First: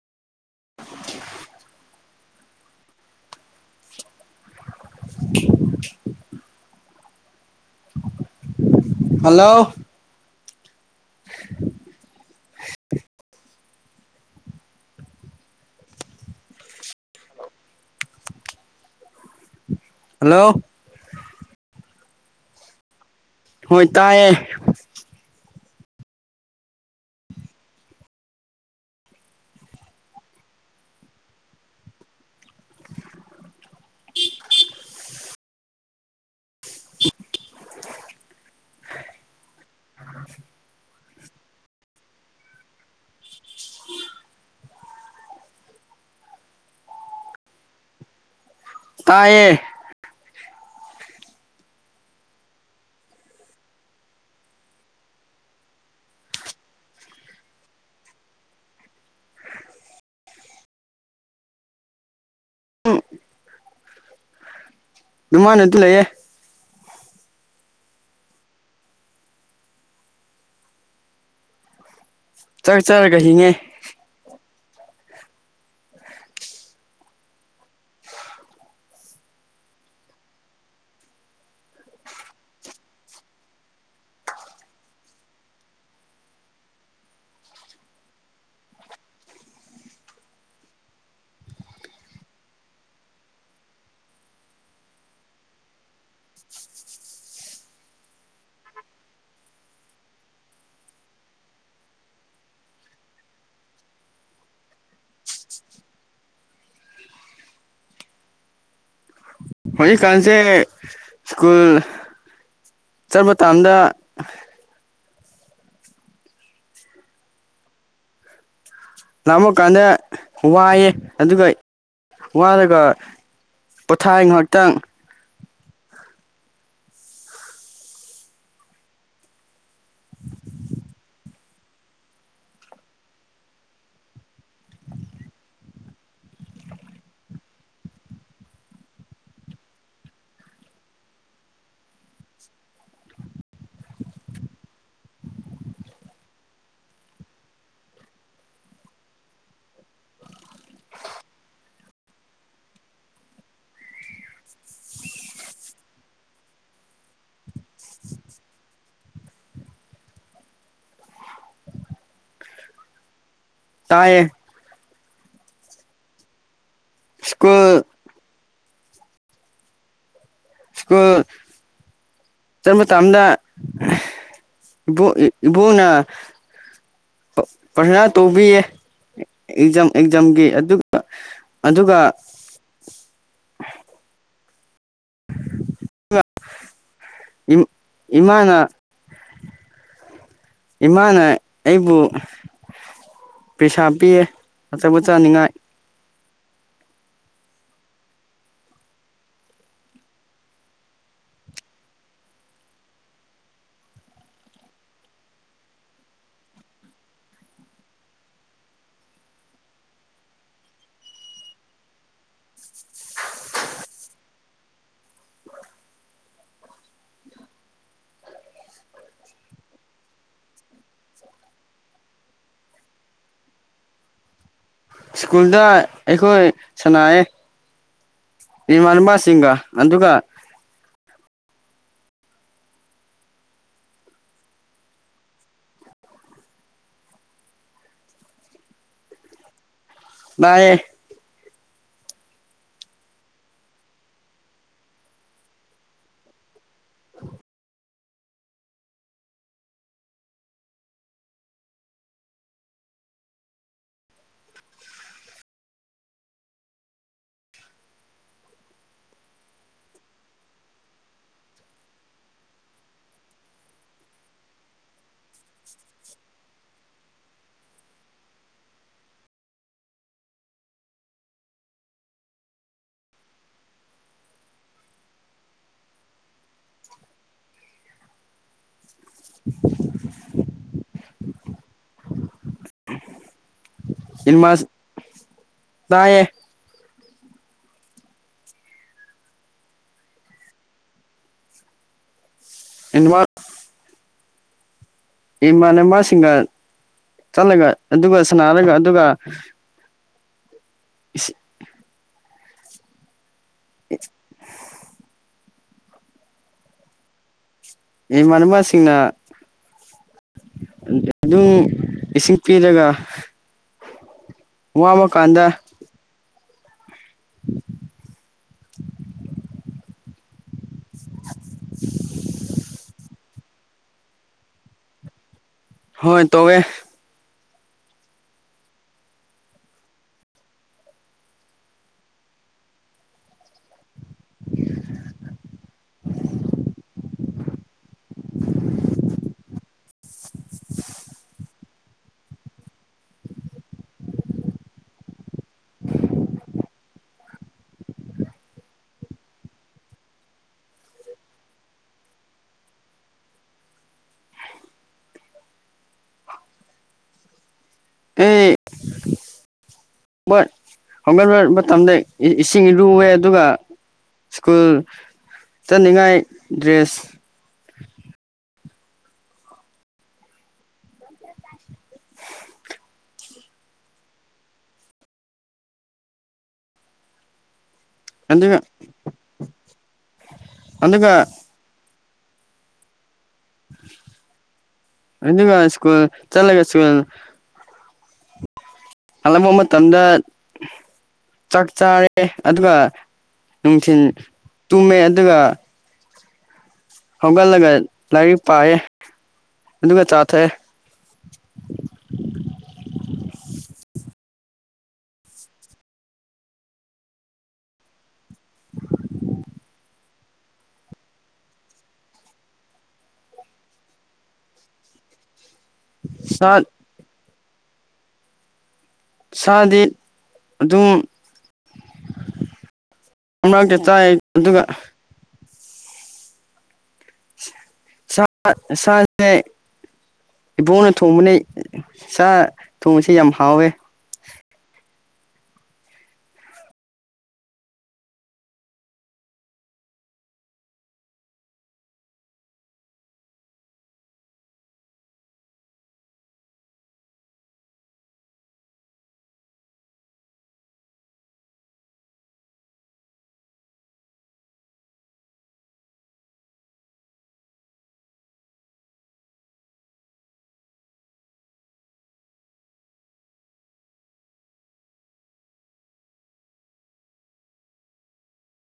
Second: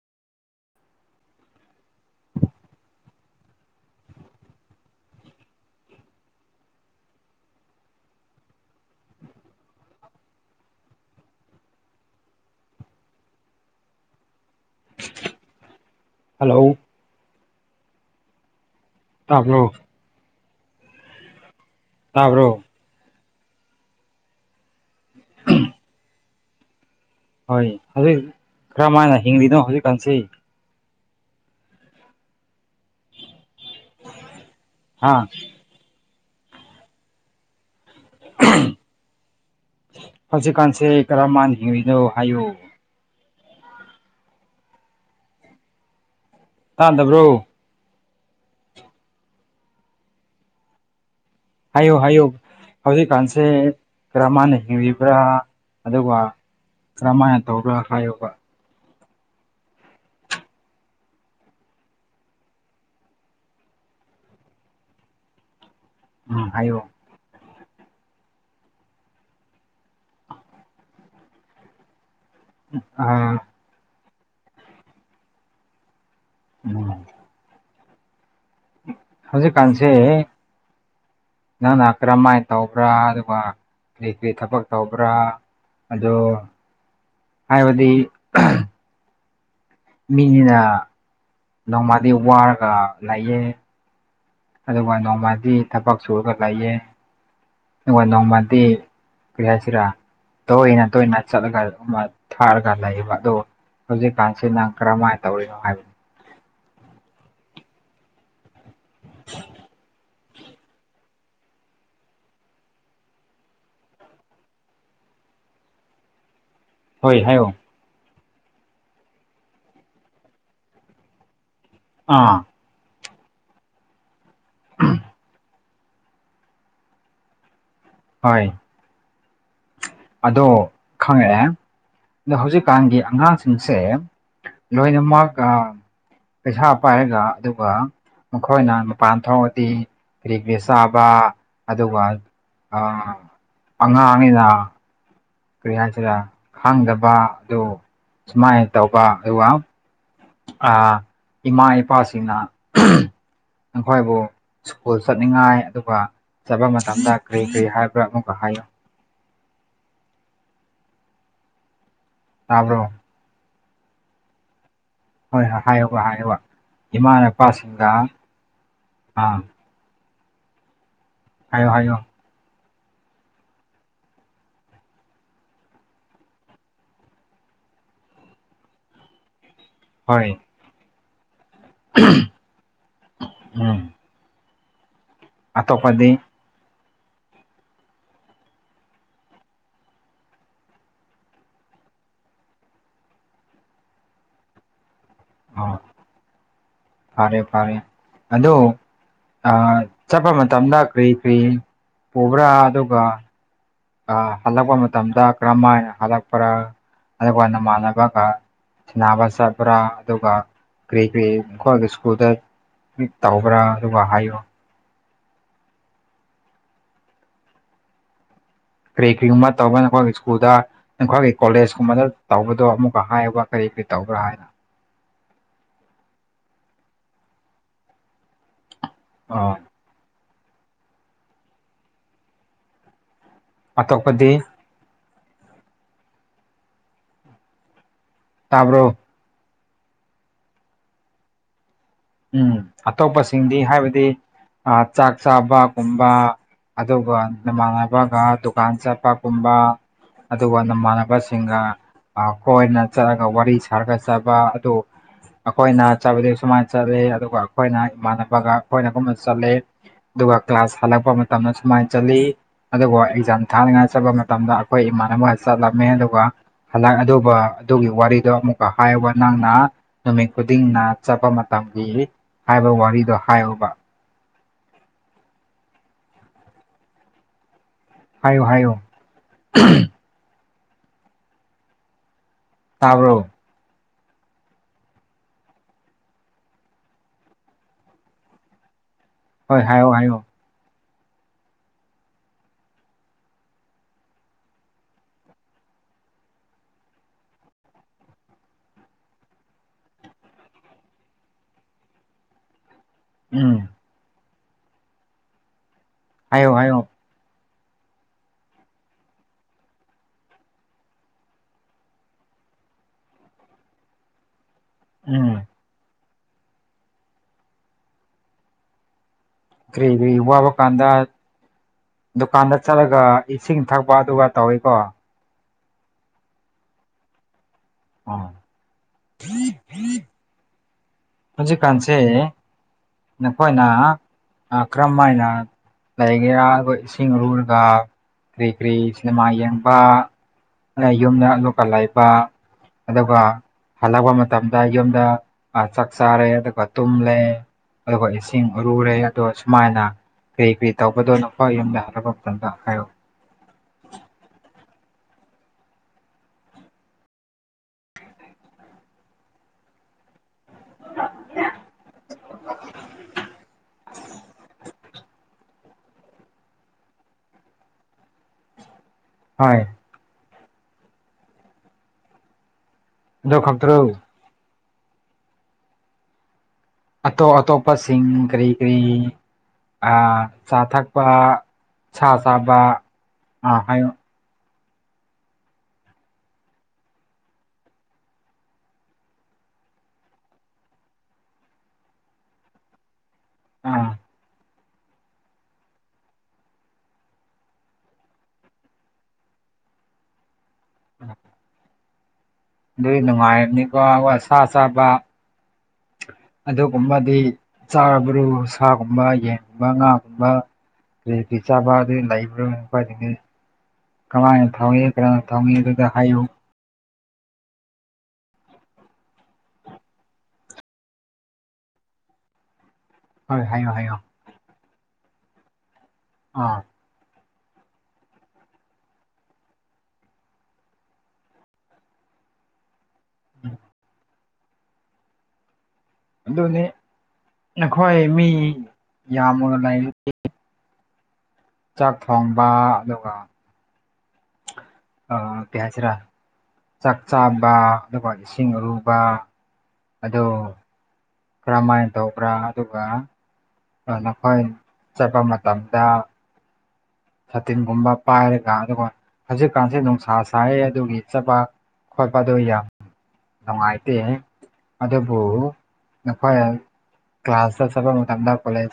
[inaudible] hello [inaudible] hello ꯇꯥꯕ꯭ꯔꯣ hello ꯇꯥꯕ꯭ꯔꯣ ꯍꯣꯏ ꯇꯥꯏꯌꯦ ꯍꯣꯏ ꯍꯧꯖꯤꯛ ꯀ꯭ꯔꯝ ꯃꯥꯏꯅ ꯍꯤꯡꯂꯤꯅꯣ ꯍꯧꯖꯤꯛꯀꯥꯟꯁꯤ [inaudible] ꯍꯥꯥ ꯍꯧꯖꯤꯛꯀꯥꯟꯁꯦ ꯀꯔ ꯃꯥꯏꯅ ꯍꯤꯡꯂꯤꯅꯣ ꯍꯥꯏꯌꯨ ꯇꯥꯗꯕ꯭ꯔꯣ ꯇꯥꯏꯌꯦ ꯍꯥꯏꯌꯨ ꯍꯥꯏꯌꯨ ꯍꯧꯖꯤꯛꯀꯥꯟꯁꯦ ꯀꯔ ꯃꯥꯏꯅ ꯍꯤꯡꯂꯤꯕ꯭ꯔꯥ ꯑꯗꯨꯒ ꯀꯔꯝꯃꯥꯏꯅ ꯇꯧꯕ꯭ꯔ ꯍꯥꯏꯌꯣꯕ ꯅꯨꯡꯉꯥꯏꯅꯇꯨ ꯂꯩꯌꯦ ꯎꯝ ꯍꯥꯏꯌꯣ ꯆꯠ ꯑ ꯆꯠꯔꯒ ꯍꯤꯡꯉꯦ ꯎꯝ ꯍꯧꯖꯤꯛꯀꯥꯟꯁꯦ ꯑꯦ ꯅꯪꯅ ꯀꯔꯝꯃꯥꯏ ꯇꯧꯕ꯭ꯔꯥ ꯑꯗꯨꯒ ꯀꯩꯀꯩ ꯊꯕꯛ ꯇꯧꯕ꯭ꯔꯥ ꯑꯗꯣ ꯍꯥꯏꯕꯗꯤ ꯃꯤꯅꯤꯅ ꯅꯣꯡꯃꯗꯤ ꯋꯥꯔꯒ ꯂꯩꯌꯦ ꯑꯗꯨꯒ ꯅꯣꯡꯃꯗꯤ ꯊꯕꯛ ꯁꯨꯔꯒ ꯂꯩꯌꯦ ꯑꯋꯥ ꯅꯣꯡꯃꯗꯤ ꯀꯔꯤ ꯍꯥꯏꯁꯤꯔ ꯇꯣꯏꯅ ꯇꯣꯏꯅ ꯆꯠꯂꯒ ꯃꯥ ꯊꯥꯔꯒ ꯂꯩꯌꯦꯕ ꯑꯗꯣ ꯍꯧꯖꯤꯛꯀꯥꯟꯁꯤ ꯅꯪ ꯀꯔꯝꯃꯥꯏ ꯇꯧꯔꯤꯅꯣ ꯍꯥꯏ ꯍꯧꯖꯤꯛꯀꯥꯟꯁꯦ ꯁ꯭ꯀꯨꯜ ꯆꯠ ꯃꯇꯝꯗ ꯍꯣꯏ ꯍꯥꯏꯌꯣ ꯂꯥꯃꯀꯥꯟꯗ ꯈꯨꯋꯥꯏꯑꯦ ꯑꯗꯨꯒ ꯑꯥ ꯋꯥꯔꯒ ꯄꯣꯊꯥꯏ ꯉꯥꯍꯥꯛꯇꯪ ꯍꯣꯏ ꯑꯗꯣ ꯈꯪꯉꯛꯑꯦ ꯗꯣ ꯍꯧꯖꯤꯛꯀꯥꯟꯒꯤ ꯑꯉꯥꯡꯁꯤꯡꯁꯦ ꯂꯣꯏꯅꯃꯛ ꯑꯥ ꯄꯩꯁꯥ ꯄꯥꯏꯔꯒ ꯑꯗꯨꯒ ꯃꯈꯣꯏꯅ ꯃꯄꯥꯟ ꯊꯣꯛꯑꯗꯤ ꯀ꯭ꯔꯤ ꯀ꯭ꯔꯤ ꯆꯥꯕ ꯑꯗꯨꯒ ꯑꯥ ꯑꯉꯥꯡꯅꯤꯅ ꯀꯔꯤ ꯍꯥꯏꯁꯤꯔ ꯈꯪꯗꯕ ꯗꯣ ꯁꯨꯃꯥꯏ ꯇꯧꯕ [unintelligible] ꯑꯥ ꯏꯃꯥ ꯏꯄꯥꯁꯤꯡꯅ ꯅꯈꯣꯏꯕꯨ ꯁ꯭ꯀꯨꯜ ꯆꯠꯅꯤꯡꯉꯥꯏ ꯑꯗꯨꯒ ꯆꯠꯄ ꯃꯇꯝꯗ ꯀꯔꯤ ꯀꯔꯤ ꯍꯥꯏꯕ꯭ꯔꯥ ꯑꯃꯨꯛꯀ ꯍꯥꯏꯌꯨ ꯇꯥꯕ꯭ꯔꯣ ꯇꯥꯌꯦ ꯍꯣꯏ ꯍꯣꯏ ꯍꯥꯏꯌꯣꯕ ꯍꯥꯏꯌꯣꯕ ꯏꯃꯥ ꯁ꯭ꯀꯨꯜ ꯅꯄꯥꯁꯤꯡꯒ ꯑꯥ ꯁ꯭ꯀꯨꯜ ꯍꯥꯏꯌꯣ ꯍꯥꯏꯌꯣ ꯆꯠ ꯃꯇꯝꯗ ꯏꯕꯣ ꯑꯦ ꯏꯕꯣꯅ ꯄ꯭ꯔꯊꯅ ꯇꯧꯕꯤꯌꯦ ꯑꯦꯛꯖꯥꯝ ꯍꯣꯏ ꯑꯦꯛꯖꯥꯝꯒꯤ ꯑꯗꯨ ꯑꯗꯨꯒ ꯎꯝ ꯑꯇꯣꯞꯄꯗꯤ ꯏꯝ ꯏꯃꯥꯅ ꯏꯃꯥꯅ ꯑꯩꯕꯨ ꯄꯩꯁꯥ ꯄꯤꯌꯦ ꯑꯆꯥꯄꯣ ꯆꯥꯅꯤꯡꯉꯥꯏ ꯑꯣ ꯐꯔꯦ ꯐꯔꯦ ꯑꯗꯣ ꯑꯥ ꯆꯠꯄ ꯃꯇꯝꯗ ꯀ꯭ꯔꯤ ꯀ꯭ꯔꯤ ꯄꯨꯕ꯭ꯔꯥ ꯑꯗꯨꯒ ꯑꯥ ꯍꯜꯂꯛꯄ ꯃꯇꯝꯗ ꯀꯔꯝꯃꯥꯏꯅ ꯍꯜꯂꯛꯄ꯭ꯔꯥ ꯑꯗꯨꯒ ꯅꯃꯥꯟꯅꯕꯒ ꯁꯥꯅꯕ ꯆꯠꯄ꯭ꯔꯥ ꯑꯗꯨꯒ ꯀ꯭ꯔꯤ ꯀ꯭ꯔꯤ ꯈꯣꯏꯒꯤ ꯁ꯭ꯀꯨꯜꯗ ꯇꯧꯕ꯭ꯔꯥ ꯑꯗꯨꯒ ꯍꯥꯏꯌꯣ ꯀꯔꯤ ꯀ꯭ꯔꯤꯒꯨꯝꯕ ꯇꯧꯕꯅꯀꯣ ꯁ꯭ꯀꯨꯜꯗ ꯅꯈꯣꯏꯒꯤ ꯀꯣꯂꯦꯖ ꯀꯨꯝꯕꯗ ꯇꯧꯕꯗꯣ ꯑꯃꯨꯛꯀ ꯍꯥꯏꯌꯣꯕ ꯀꯔꯤ ꯀꯔꯤ ꯇꯧꯕ꯭ꯔꯥ ꯍꯥꯏꯅ ꯁ꯭ꯀꯨꯜꯗ ꯑꯩꯈꯣꯏ ꯁꯅꯥꯌꯦ ꯏꯃꯥꯟꯅꯕꯁꯤꯡꯒ ꯑꯣ ꯑꯗꯨꯒ ꯑꯇꯣꯞꯄꯗꯤ ꯇꯥꯕ꯭ꯔꯣ ꯇꯥꯌꯦ ꯎꯝ ꯑꯇꯣꯞꯄꯁꯤꯡꯗꯤ ꯍꯥꯏꯕꯗꯤ ꯑꯥ ꯆꯥꯛ ꯆꯥꯕꯒꯨꯝꯕ ꯑꯗꯨꯒ ꯅꯃꯥꯟꯅꯕꯒ ꯗꯨꯀꯥꯟ ꯆꯠꯄꯒꯨꯝꯕ ꯑꯗꯨꯒ ꯅꯃꯥꯟꯅꯕꯁꯤꯡꯒ ꯈꯣꯏꯅ ꯆꯠꯂꯒ ꯋꯥꯔꯤ ꯁꯥꯔꯒ ꯆꯥꯕ ꯑꯗꯨ ꯑꯩꯈꯣꯏꯅ ꯆꯥꯕꯗꯨ ꯑꯁꯨꯃꯥꯏꯅ ꯆꯠꯂ‌ꯦ ꯑꯗꯨꯒ ꯑꯩꯈꯣꯏꯅ ꯏꯃꯥꯟꯅꯕꯒ ꯑꯩꯈꯣꯏꯅꯒꯨꯝꯅ ꯆꯠꯂꯦ ꯑꯗꯨꯒ ꯀ꯭ꯂꯥꯁ ꯍꯜꯂꯛꯄ ꯃꯇꯝꯗ ꯁꯨꯃꯥꯏꯅ ꯆꯠꯂꯤ ꯑꯗꯨꯕꯨ ꯑꯦꯛꯖꯥꯝ ꯊꯥꯅꯤꯡꯉꯥꯏ ꯆꯠꯄ ꯃꯇꯝꯗ ꯑꯩꯈꯣꯏ ꯏꯃꯥꯟꯅꯕꯒ ꯆꯠꯂꯝꯃꯦ ꯑꯗꯨꯒ ꯍꯜꯂꯛ ꯑꯗꯨꯒ ꯑꯗꯨꯒꯤ ꯋꯥꯔꯤꯗꯣ ꯑꯃꯨꯛꯀ ꯍꯥꯏꯌꯕ ꯅꯪꯅ ꯅꯨꯃꯤꯠ ꯈꯨꯗꯤꯡꯅ ꯆꯠꯄ ꯇꯝꯕꯤꯔꯤ ꯍꯥꯏꯕ ꯋꯥꯔꯤꯗꯣ ꯍꯥꯏꯌ‌ꯣꯕ ꯍꯥꯏꯌꯣ ꯍꯥꯏꯌꯣ ꯇꯥꯕ꯭ꯔꯣ ꯏꯃꯥꯁ ꯇꯥꯏꯌ‌ꯦ ꯍꯣꯏ ꯍꯥꯏꯌ‌ꯣ ꯍꯥꯏꯌ‌ꯣ ꯏꯟꯃ ꯏꯃꯥꯟꯅꯕꯁꯤꯡꯒ ꯆꯠꯂꯒ ꯑꯗꯨꯒ ꯁꯟꯅꯔꯒ ꯑꯗꯨꯒ [unintelligible] ꯎꯝ [unintelligible] ꯍꯥꯏꯌꯣ ꯍꯥꯏꯌꯣ ꯏꯃꯥꯟꯅꯃ ꯁꯤꯡꯅ ꯑꯗꯨꯝ ꯏꯁꯤꯡ ꯄꯤꯔꯒ ꯋꯥꯃ ꯎꯝ ꯀꯥꯟꯗ [unintelligible] [inaudible] ꯀꯔꯤ ꯀꯔꯤ ꯋꯥꯕ ꯀꯥꯟꯗ ꯗꯨꯀꯥꯟꯗ ꯆꯠꯂꯒ ꯏꯁꯤꯡ ꯊꯛꯄ ꯑꯗꯨꯒ ꯇꯧꯋ‌ꯦꯀꯣ ꯍꯣꯏ ꯇꯧꯋ‌ꯦ ꯑꯣ ꯍꯧꯖꯤꯛꯀꯥꯟꯁꯦ ꯅꯈꯣꯏꯅ ꯀꯔꯝ ꯃꯥꯏꯅ ꯂꯩꯒꯦꯔꯥ ꯑꯩꯈ‌ꯣꯏ ꯏꯁꯤꯡ ꯂꯨꯔꯒ ꯀꯔꯤ ꯀꯔꯤ ꯁꯤꯅꯦꯃꯥ ꯌꯦꯡꯕ ꯌꯨꯝꯗ ꯑꯂꯨꯀꯂ ꯂꯩꯕ ꯑꯗꯨꯒ ꯍꯜꯂꯛꯄ ꯃꯇꯝꯗ ꯌꯨꯝꯗ ꯑ ꯆꯠ ꯆꯥꯔꯦ ꯑꯗꯨꯒ ꯇꯨꯝꯂꯦ ꯑꯗꯨꯒ ꯏꯁꯤꯡ ꯎꯔꯨꯔꯦ ꯑꯗꯣ ꯁꯨꯃꯥꯏꯅ ꯀꯔꯤ ꯀꯔꯤ ꯇꯧꯕꯗꯣ ꯅꯈ‌ꯣꯏ ꯌꯨꯝꯗ ꯍꯜꯛꯄ ꯃꯇꯝꯗ ꯍꯥꯏꯌ‌ꯣ ꯑꯦ ꯍꯣꯏ ꯍꯧꯒꯠꫪ ꯃꯇꯝꯗ ꯏꯁꯤꯡꯏꯔꯨꯑꯦ ꯑꯗꯨꯒ ꯁ꯭ꯀꯨꯜ ꯆꯠꯅꯤꯡꯉꯥꯏ ꯗ꯭ꯔꯦꯁ ꯍꯥꯏ [unintelligible] [inaudible] ꯑꯗ‌ꯣ ꯈꯛꯇ꯭ꯔꯣ ꯑꯇꯣꯞ ꯑꯇꯣꯞꯄꯁꯤꯡ ꯀꯔꯤ ꯑꯗꯨꯒ ꯀꯔꯤ ꯆꯥ ꯊꯛꯄ ꯑꯗꯨꯒ ꯁꯥ ꯆꯥꯕ ꯑ ꯍꯥꯏꯌꯣ ꯑꯗꯨꯒ ꯁꯀꯨꯜ ꯆꯠꯂꯒ ꯁꯀꯨꯜ ꯍꯥꯜꯂꯝꯕ ꯃꯇꯝꯗ ꯆꯥꯛ ꯆꯥꯔꯦ ꯑꯗꯨꯒ ꯑꯥ ꯅꯨꯡꯊꯤꯜ ꯇꯨꯝꯃꯦ ꯑꯗꯨꯒ ꯍꯧꯒꯠꯂꯒ ꯂꯥꯏꯔꯤꯛ ꯄꯥꯏꯌꯦ ꯑꯗꯨꯒ ꯆꯥ ꯊꯛꯑ‌ꯦ ꯎꯝ ꯑꯗꯨꯗꯤ ꯅꯨꯡꯉꯥꯏꯔꯝꯅꯤꯀꯣ ꯋꯥ ꯁꯥ ꯆꯥꯕ ꯑꯗꯨꯒꯨꯝꯕꯗꯤ ꯆꯥꯕꯔꯨ ꯁꯥꯒꯨꯝꯕ ꯌꯦꯟꯒꯨꯝꯕ ꯉꯥ ꯒꯨꯝꯕ ꯀꯔꯤ ꯀꯔꯤ ꯆꯥꯕꯗꯤ ꯂꯩꯕ꯭ꯔꯥ [unintelligible] ꯀꯃꯥꯏꯅ ꯊꯣꯡꯉꯤ ꯀꯅꯅꯥ ꯊꯣꯡꯉꯤ ꯑꯗꯨꯗ ꯍꯥꯏꯌꯨ ꯁꯥ ꯁꯥꯗꯤ ꯑꯗꯨꯝ ꯍꯣꯏ ꯍꯥꯏꯌꯣ [unintelligible] ꯍꯥꯏꯌꯣ ꯆꯥꯏ ꯑꯗꯨꯒ ꯑꯥ [unintelligible] ꯏꯕꯣꯡꯅ ꯊꯣꯡꯕꯅꯦ ꯁꯥ ꯊꯣꯡꯕꯁꯤ ꯌꯥꯝ ꯍꯥꯎꯋꯦ ꯑꯗꯨꯅꯤ ꯅꯈꯣꯏ ꯃꯤ ꯌꯥꯝꯃꯨ ꯂꯩ ꯆꯥꯛ ꯊꯣꯡꯕ ꯑꯗꯨꯒ ꯑꯥ [unintelligible] ꯆꯥꯛ ꯆꯥꯕ ꯑꯗꯨꯒ ꯏꯁꯤꯡ ꯑꯔꯨꯕ ꯑꯗꯨ ꯀꯔꯝꯃꯥꯏꯅ ꯇꯧꯕ꯭ꯔꯥ ꯑꯗꯨꯒ ꯑꯥ ꯅꯈꯣꯏ ꯆꯠꯄ ꯃꯇꯝꯗ ꯁꯥꯇꯤꯟꯒꯨꯝꯕ ꯄꯥꯏꯔꯒ ꯑꯗꯨꯒ ꯍꯧꯖꯤꯛꯀꯥꯟꯁꯦ ꯅꯨꯡꯁꯥ ꯁꯥꯏꯌꯦ ꯑꯗꯨꯒꯤ ꯆꯄꯥ ꯈꯣꯏꯄꯗꯨ ꯌꯥ ꯅꯨꯡꯉꯥꯏꯇꯦ ꯑꯗꯨꯕꯨ ꯅꯈꯣꯏ ꯀ꯭ꯂꯥꯁ ꯇꯥ ꯆꯠꯄꯥ ꯃꯇꯝꯗ ꯀꯣꯂꯦꯖ